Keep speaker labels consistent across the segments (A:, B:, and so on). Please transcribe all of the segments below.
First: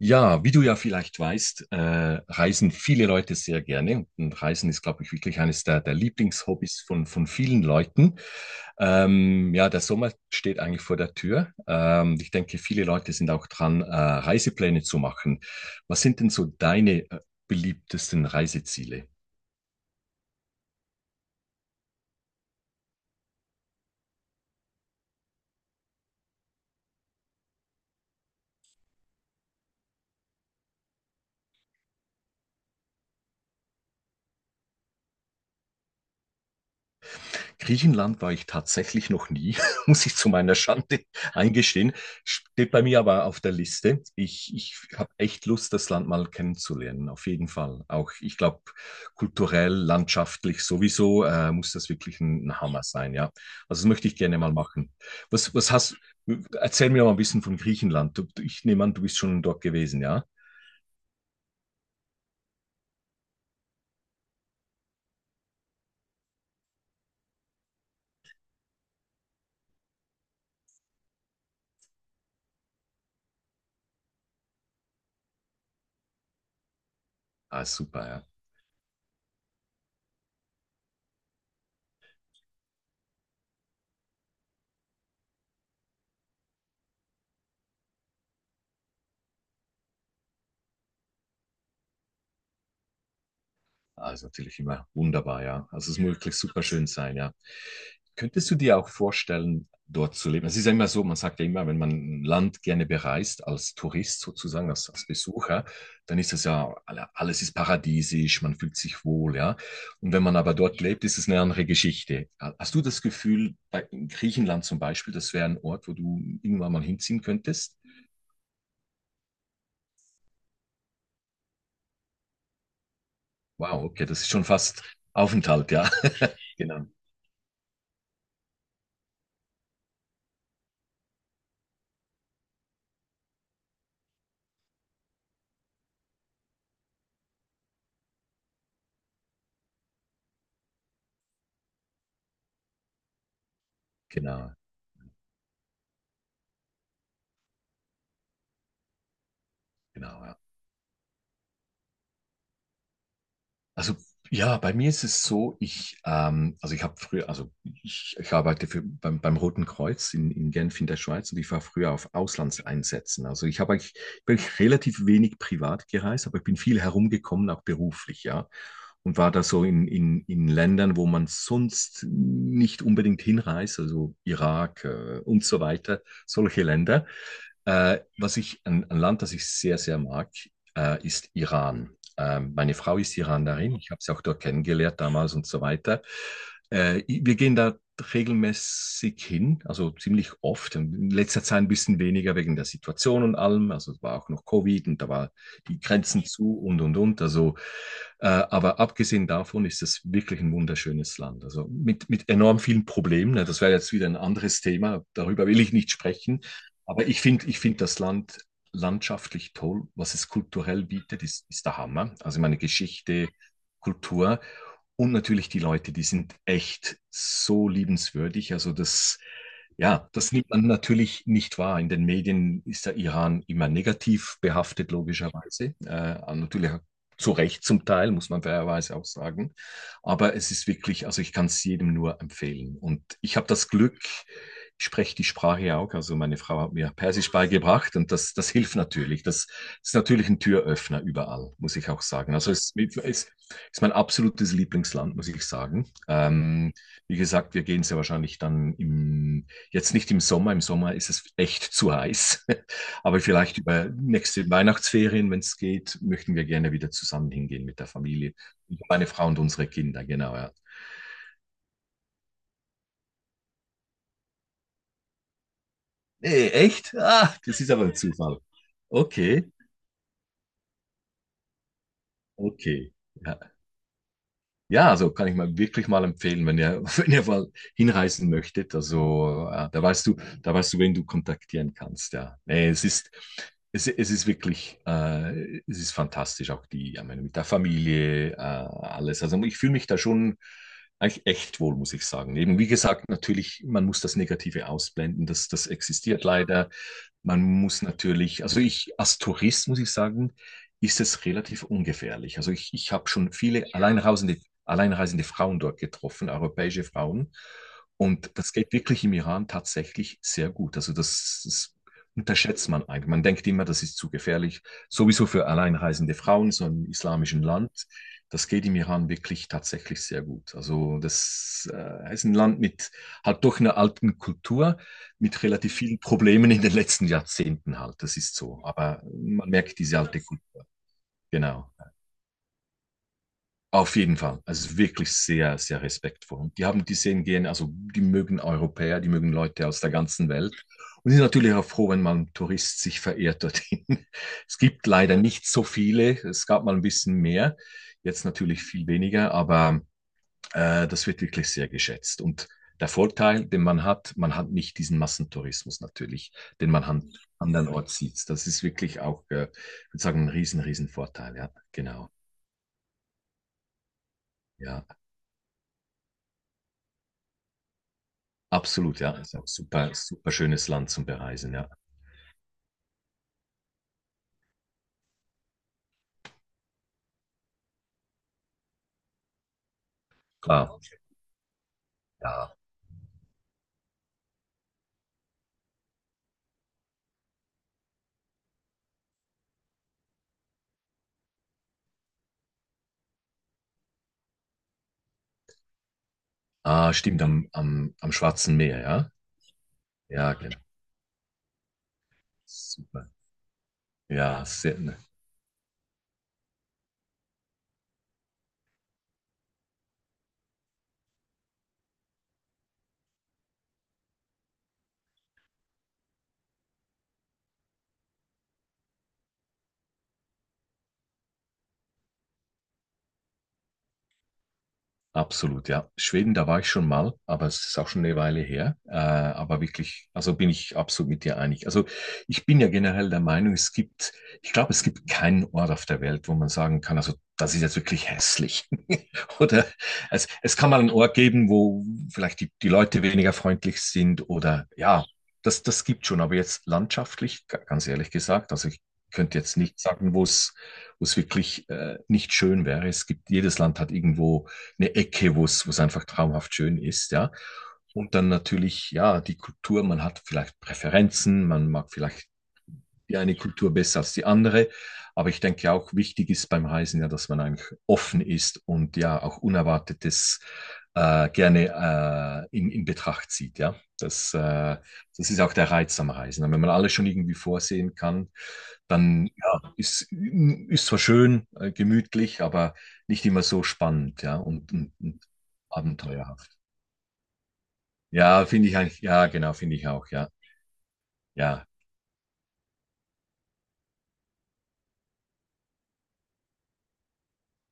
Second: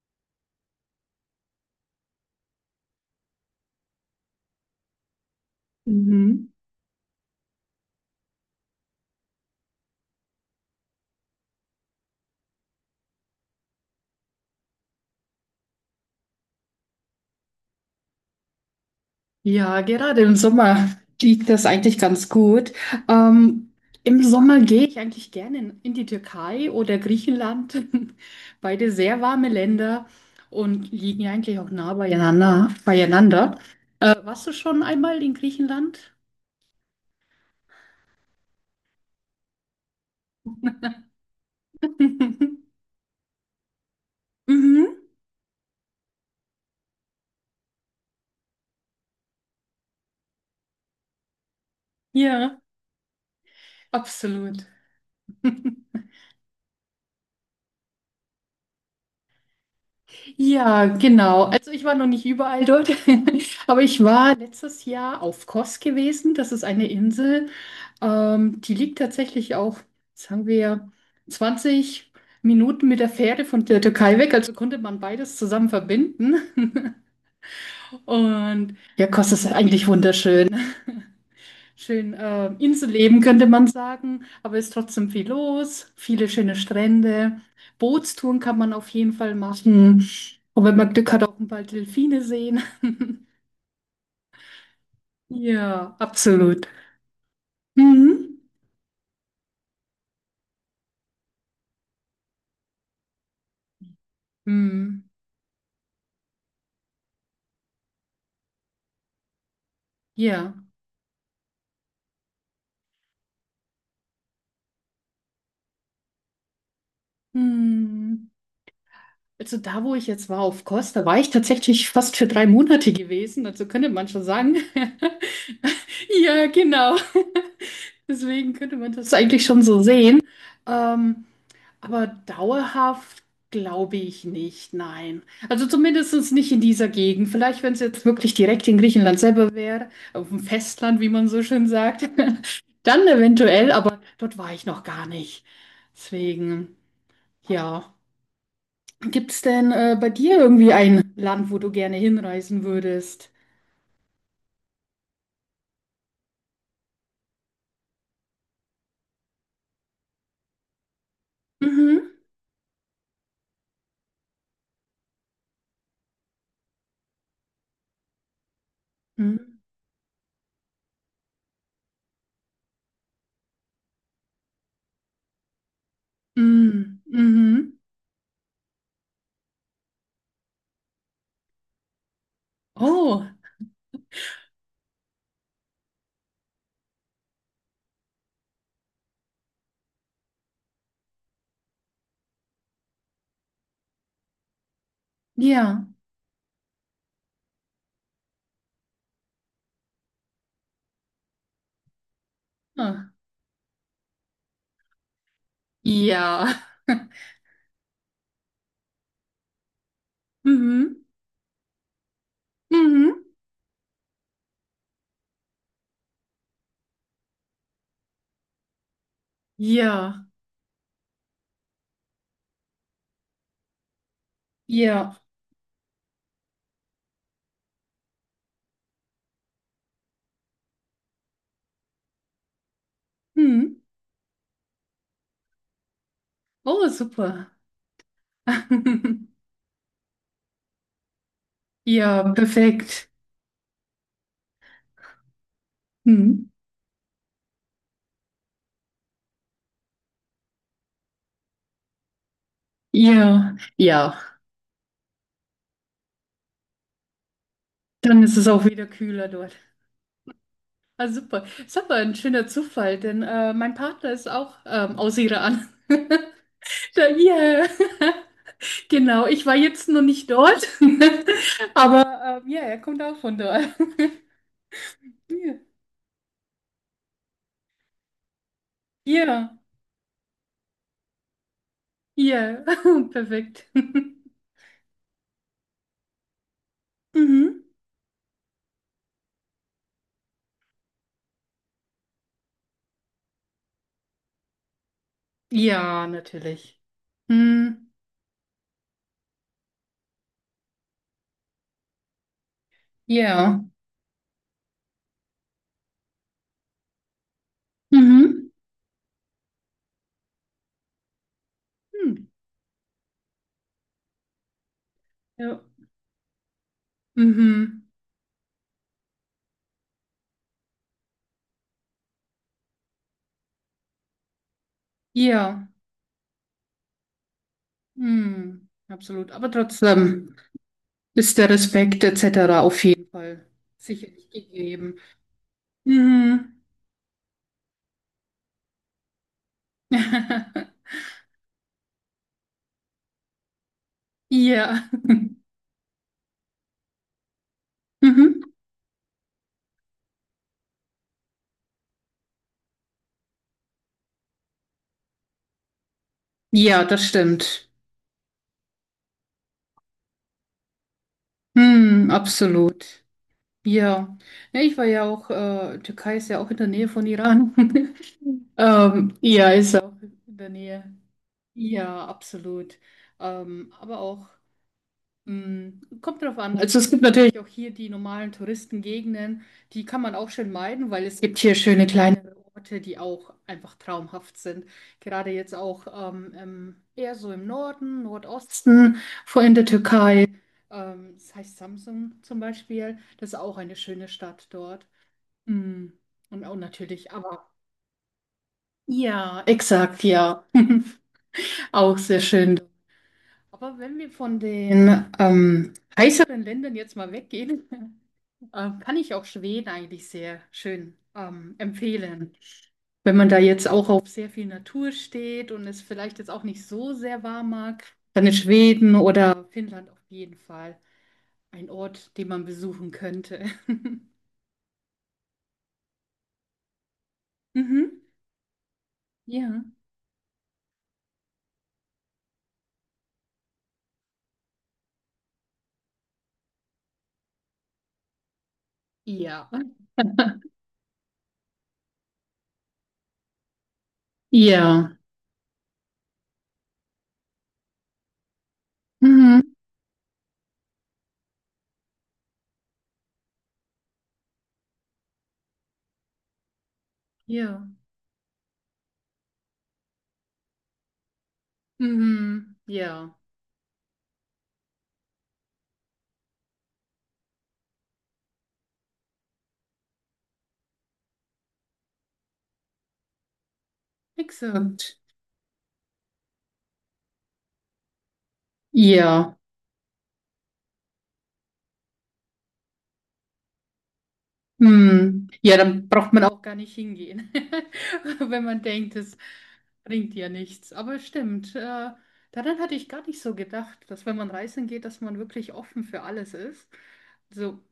A: Ja, wie du ja vielleicht weißt, reisen viele Leute sehr gerne. Und Reisen ist, glaube ich, wirklich eines der
B: Mhm.
A: Lieblingshobbys von vielen Leuten. Ja, der Sommer steht eigentlich vor der Tür. Ich denke, viele Leute sind auch dran, Reisepläne zu machen. Was sind denn so deine, beliebtesten Reiseziele?
B: Ja, gerade im Sommer liegt das eigentlich ganz gut. Ähm, Im Sommer gehe ich eigentlich gerne in die Türkei oder Griechenland. Beide sehr warme Länder und liegen ja eigentlich auch nah beieinander. Warst du schon einmal in Griechenland?
A: Griechenland war ich tatsächlich noch nie, muss ich zu meiner Schande eingestehen. Steht bei mir aber auf der Liste. Ich
B: Mhm.
A: habe echt Lust, das Land mal kennenzulernen, auf jeden Fall. Auch ich glaube, kulturell, landschaftlich sowieso muss das wirklich ein,
B: Ja,
A: ein Hammer sein, ja. Also das möchte ich gerne mal
B: absolut.
A: machen. Was, was hast, erzähl mir mal ein bisschen von Griechenland. Ich nehme an, du bist schon dort gewesen, ja?
B: Ja, genau. Also ich war noch nicht überall dort, aber ich war letztes Jahr auf Kos gewesen. Das ist eine Insel. Die liegt tatsächlich auch, sagen wir, 20 Minuten mit der Fähre von der Türkei weg. Also konnte man beides zusammen verbinden.
A: Ah, super, ja.
B: Und ja, Kos ist eigentlich wunderschön. Schön, Inselleben könnte man sagen, aber ist trotzdem viel los, viele schöne Strände. Bootstouren kann man auf jeden Fall machen. Und wenn man Glück hat, auch ein paar Delfine sehen.
A: Ah, ist natürlich immer wunderbar, ja. Also
B: Ja,
A: es muss wirklich super
B: absolut.
A: schön sein, ja.
B: Mhm.
A: Könntest du dir auch vorstellen, dort zu leben? Es ist ja immer so, man sagt ja immer, wenn man ein Land gerne bereist, als Tourist sozusagen, als
B: Mhm.
A: Besucher, dann ist das ja, alles ist paradiesisch, man fühlt sich wohl, ja. Und wenn man
B: Ja.
A: aber dort lebt, ist es eine andere Geschichte. Hast du das Gefühl, bei in Griechenland zum Beispiel, das wäre ein Ort, wo du irgendwann mal hinziehen könntest?
B: Mhm. Also da, wo ich jetzt war auf Kos, war ich tatsächlich fast für 3 Monate gewesen. Also
A: Wow,
B: könnte
A: okay,
B: man
A: das
B: schon
A: ist schon
B: sagen.
A: fast Aufenthalt, ja.
B: Ja,
A: Genau,
B: genau. Deswegen könnte man das eigentlich schon so sehen. Ähm, aber dauerhaft glaube ich nicht, nein. Also zumindest nicht in dieser Gegend. Vielleicht, wenn es jetzt wirklich direkt in Griechenland selber wäre, auf dem Festland, wie man so schön sagt, dann eventuell, aber dort war
A: genau,
B: ich noch gar nicht. Deswegen, ja. Gibt es denn bei
A: genau,
B: dir
A: ja.
B: irgendwie ein Land, wo du gerne hinreisen würdest?
A: Also ja, bei mir ist es so, ich, also ich habe früher, also ich arbeite für, beim Roten Kreuz in Genf in der Schweiz und ich war früher auf
B: Mhm.
A: Auslandseinsätzen. Also ich habe eigentlich wirklich relativ wenig privat gereist, aber ich bin viel herumgekommen, auch beruflich, ja. Und war da
B: Mhm.
A: so in Ländern, wo man sonst nicht unbedingt hinreist, also Irak, und so weiter, solche
B: Mhm.
A: Länder.
B: Mhm.
A: Ein Land, das ich sehr, sehr mag, ist Iran. Meine Frau ist
B: Oh,
A: Iranerin, ich habe sie auch dort kennengelernt damals und so weiter. Wir gehen da regelmäßig hin, also ziemlich oft. In letzter Zeit ein bisschen weniger wegen der Situation und allem. Also es war auch noch Covid und da war die
B: ja.
A: Grenzen zu und und. Also, aber abgesehen davon ist es wirklich ein wunderschönes Land. Also mit enorm vielen
B: Ah.
A: Problemen, ne? Das wäre jetzt wieder ein anderes Thema. Darüber will ich nicht sprechen.
B: Ja.
A: Aber ich finde das Land landschaftlich toll, was es kulturell
B: Mhm.
A: bietet, ist der Hammer. Also meine
B: Mhm.
A: Geschichte, Kultur. Und natürlich die Leute, die sind echt so liebenswürdig. Also das, ja,
B: Ja.
A: das nimmt man natürlich nicht wahr. In den Medien ist der Iran immer negativ behaftet,
B: Ja.
A: logischerweise. Natürlich zu Recht zum Teil, muss man fairerweise auch sagen. Aber es ist wirklich, also ich kann es jedem nur empfehlen. Und ich habe das
B: Mhm.
A: Glück, ich spreche die Sprache ja auch. Also meine Frau hat
B: Oh,
A: mir Persisch
B: super.
A: beigebracht und das hilft natürlich. Das ist natürlich ein Türöffner überall, muss ich auch
B: Ja,
A: sagen.
B: perfekt.
A: Es, ist mein absolutes Lieblingsland, muss ich sagen.
B: Mhm.
A: Wie gesagt, wir gehen sehr wahrscheinlich dann im, jetzt nicht im Sommer. Im Sommer ist es echt zu heiß. Aber
B: Ja.
A: vielleicht über
B: Ja.
A: nächste Weihnachtsferien, wenn es geht, möchten wir gerne wieder zusammen hingehen mit der
B: Dann
A: Familie.
B: ist es auch wieder
A: Meine Frau
B: kühler
A: und
B: dort.
A: unsere Kinder, genau, ja.
B: Ah, super. Ist aber ein schöner Zufall, denn mein Partner ist auch aus Iran.
A: Nee, echt?
B: Da,
A: Ah, das
B: yeah.
A: ist aber ein Zufall.
B: Genau, ich
A: Okay,
B: war jetzt noch nicht dort, aber ja, er
A: okay.
B: kommt auch von
A: Ja.
B: dort.
A: Ja, also kann ich mal
B: Ja,
A: wirklich mal empfehlen, wenn ihr, wenn ihr mal hinreisen möchtet. Also,
B: ja,
A: da weißt du, wen du kontaktieren kannst. Ja,
B: ja,
A: nee,
B: perfekt.
A: es ist wirklich, es ist fantastisch, auch die, ja, meine, mit der
B: Mhm.
A: Familie, alles. Also, ich fühle mich da schon eigentlich echt wohl, muss ich sagen. Eben, wie gesagt, natürlich, man muss das Negative ausblenden. Das
B: Ja,
A: existiert leider.
B: natürlich.
A: Man muss
B: Hm.
A: natürlich, also ich als Tourist muss ich sagen, ist es relativ ungefährlich. Also ich habe schon
B: Ja.
A: viele alleinreisende Frauen dort getroffen, europäische Frauen. Und
B: Mhm.
A: das geht wirklich im Iran tatsächlich sehr gut. Also das
B: Hm.
A: unterschätzt man eigentlich. Man denkt immer, das ist zu gefährlich, sowieso für
B: Ja.
A: alleinreisende Frauen, so im islamischen
B: Mhm.
A: Land. Das geht im Iran wirklich tatsächlich sehr gut. Also das ist ein Land mit halt doch einer alten Kultur, mit
B: Ja.
A: relativ vielen Problemen in den letzten Jahrzehnten halt. Das ist so.
B: Hm.
A: Aber
B: Absolut.
A: man
B: Aber
A: merkt diese alte
B: trotzdem
A: Kultur.
B: ist der
A: Genau.
B: Respekt etc. auf jeden Fall
A: Auf jeden
B: sicherlich
A: Fall. Also
B: gegeben.
A: wirklich sehr, sehr respektvoll. Und
B: Mhm.
A: die haben die sehen gehen, also die mögen Europäer, die mögen Leute aus der ganzen Welt. Und die sind natürlich auch froh, wenn mal ein Tourist sich verehrt dorthin. Es gibt
B: Ja.
A: leider nicht so viele. Es gab mal ein bisschen mehr, jetzt
B: Mhm.
A: natürlich viel weniger, aber das wird wirklich sehr geschätzt. Und der Vorteil, den man hat nicht diesen Massentourismus natürlich, den man
B: Ja, das
A: an
B: stimmt.
A: andernorts sieht. Das ist wirklich auch, ich würde sagen, ein riesen Vorteil. Ja, genau.
B: Hm, absolut. Ja. Ja, ich
A: Ja.
B: war ja auch, Türkei ist ja auch in der Nähe von Iran.
A: Absolut, ja. Ist ein
B: Ja, ist ja
A: super,
B: auch in
A: super
B: der
A: schönes Land
B: Nähe.
A: zum Bereisen, ja.
B: Ja, absolut. Aber auch. Hm, kommt drauf an. Also es gibt natürlich auch hier die normalen Touristengegenden, die kann man auch schön
A: Klar,
B: meiden, weil es gibt hier schöne kleinere
A: ja.
B: Orte, die auch einfach traumhaft sind. Gerade jetzt auch eher so im Norden, Nordosten, vor in der Türkei. Das heißt Samsun zum Beispiel. Das ist auch eine schöne Stadt dort. Hm. Und auch
A: Ah,
B: natürlich,
A: stimmt,
B: aber
A: am Schwarzen Meer, ja?
B: ja, exakt,
A: Ja,
B: ja,
A: genau.
B: auch sehr schön.
A: Super.
B: Aber wenn wir von
A: Ja, sehr, ne.
B: den heißeren Ländern jetzt mal weggehen, kann ich auch Schweden eigentlich sehr schön empfehlen. Wenn man da jetzt auch auf sehr viel Natur steht und es vielleicht jetzt auch nicht so sehr warm mag, dann ist Schweden oder Finnland auf jeden Fall ein Ort, den man besuchen könnte.
A: Absolut, ja. Schweden, da war ich schon mal, aber es ist auch
B: Mhm.
A: schon eine Weile her. Aber
B: Ja.
A: wirklich, also bin ich absolut mit dir einig. Also ich bin ja generell der Meinung, es gibt, ich glaube, es gibt keinen Ort auf der Welt, wo man sagen kann, also das ist jetzt wirklich hässlich.
B: Ja.
A: Oder es kann mal einen Ort geben, wo vielleicht die Leute weniger freundlich sind oder
B: Ja.
A: ja, das gibt schon. Aber jetzt landschaftlich, ganz ehrlich gesagt, also ich könnte
B: Mhm.
A: jetzt nicht sagen, wo es wirklich nicht schön wäre. Es gibt, jedes Land hat irgendwo eine Ecke, wo es einfach traumhaft schön ist, ja.
B: Ja.
A: Und dann natürlich, ja, die Kultur, man hat vielleicht Präferenzen, man mag vielleicht
B: Mhm.
A: die
B: Ja.
A: eine Kultur besser als die andere. Aber ich denke auch wichtig ist beim Reisen ja, dass man eigentlich offen ist und ja auch Unerwartetes gerne in Betracht zieht. Ja, das,
B: Exakt.
A: das ist auch der Reiz am Reisen. Und wenn man alles schon irgendwie vorsehen kann, dann
B: Ja.
A: ja, ist zwar schön, gemütlich, aber nicht immer so spannend, ja, und
B: Hm. Ja, dann braucht man auch gar
A: abenteuerhaft.
B: nicht hingehen, wenn
A: Ja,
B: man
A: finde ich
B: denkt,
A: eigentlich,
B: es
A: ja, genau, finde ich auch,
B: bringt ja
A: ja.
B: nichts. Aber stimmt,
A: Ja,
B: daran hatte ich gar nicht so gedacht, dass wenn man reisen geht, dass man wirklich offen für alles ist. So,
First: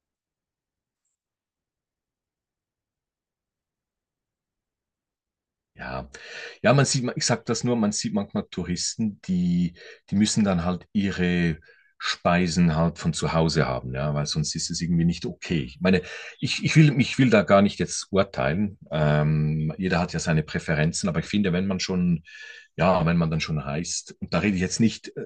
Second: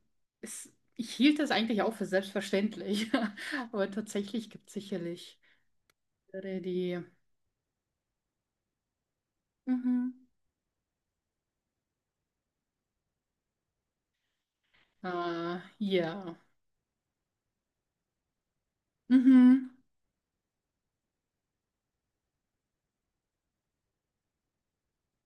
B: es, ich hielt das eigentlich auch für selbstverständlich, aber tatsächlich gibt es sicherlich
A: Ja,
B: andere,
A: ja, man
B: die.
A: sieht, ich sag das nur, man sieht manchmal Touristen, die, die
B: Mhm.
A: müssen dann halt ihre Speisen halt von zu Hause haben, ja, weil sonst ist es irgendwie nicht okay. Ich meine,
B: Ja.
A: ich will da gar nicht jetzt urteilen.
B: Mhm.
A: Jeder hat ja seine Präferenzen, aber ich finde, wenn man schon, ja, wenn man dann schon reist, und da rede ich jetzt nicht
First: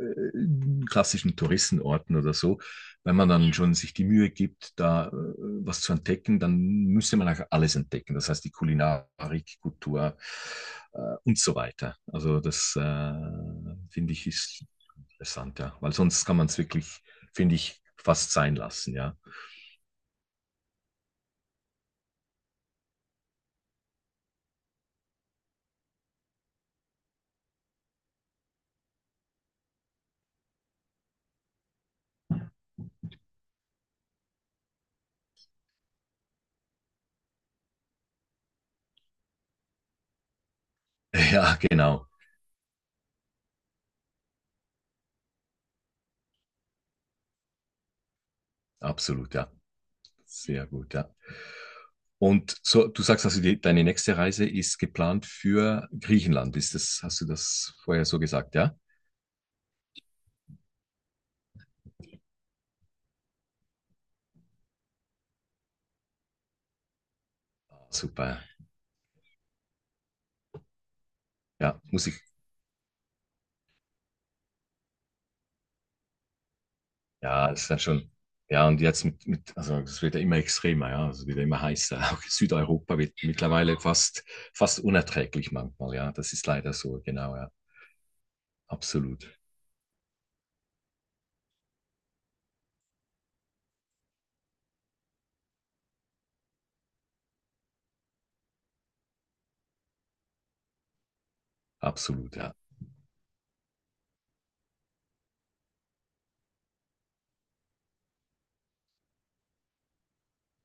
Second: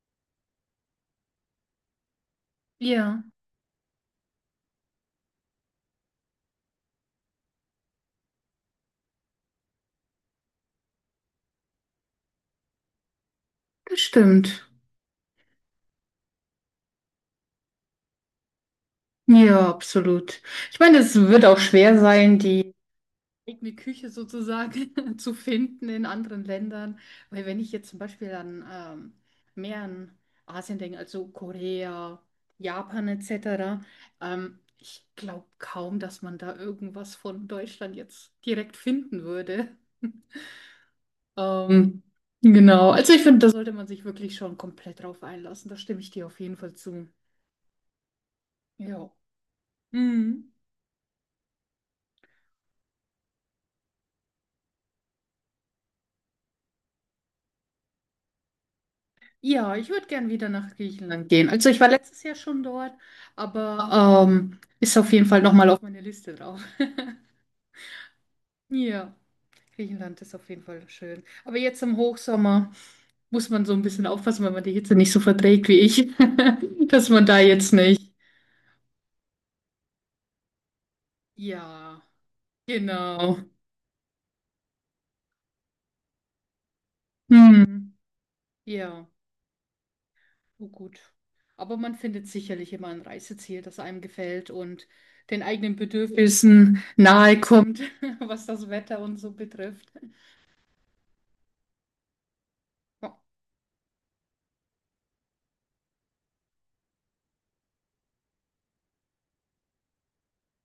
A: klassischen Touristenorten oder so, wenn
B: Ja,
A: man dann schon sich die Mühe gibt, da was zu entdecken, dann müsste man auch alles entdecken. Das heißt, die Kulinarik, Kultur äh, und so weiter. Also das
B: das
A: finde ich ist
B: stimmt.
A: interessant, ja. Weil sonst kann man es wirklich, finde ich, fast sein lassen, ja.
B: Ja, absolut. Ich meine, es wird auch schwer sein, die eigene Küche sozusagen zu finden in anderen Ländern. Weil wenn ich jetzt zum Beispiel an mehr an Asien denke, also Korea, Japan etc., ich glaube kaum, dass man da irgendwas von Deutschland jetzt direkt finden würde.
A: Ja,
B: Ähm,
A: genau.
B: genau, also ich finde, da sollte man sich wirklich schon komplett drauf einlassen. Da stimme ich dir auf jeden Fall zu. Ja.
A: Absolut, ja.
B: Mhm.
A: Sehr gut, ja. Und so, du sagst also, deine nächste Reise ist geplant für Griechenland. Ist das, hast du das vorher so gesagt, ja?
B: Ja, ich würde gern wieder nach Griechenland gehen. Also ich war letztes Jahr schon dort, aber ist auf jeden Fall nochmal auf meine Liste drauf.
A: Super.
B: Ja, Griechenland ist auf jeden Fall schön. Aber
A: Ja,
B: jetzt im
A: muss ich,
B: Hochsommer muss man so ein bisschen aufpassen, wenn man die Hitze nicht so verträgt wie ich, dass man da
A: Ja, das ist
B: jetzt
A: dann schon.
B: nicht.
A: Ja, und jetzt also es wird ja immer extremer, ja, also es wird ja immer heißer.
B: Ja,
A: Auch Südeuropa wird
B: genau.
A: mittlerweile fast, fast unerträglich manchmal, ja. Das ist leider so, genau, ja.
B: Hm. Ja,
A: Absolut,
B: oh gut. Aber man findet sicherlich immer ein Reiseziel, das einem gefällt und den eigenen Bedürfnissen nahe kommt, was das Wetter und so betrifft.
A: absolut, ja.
B: Ja.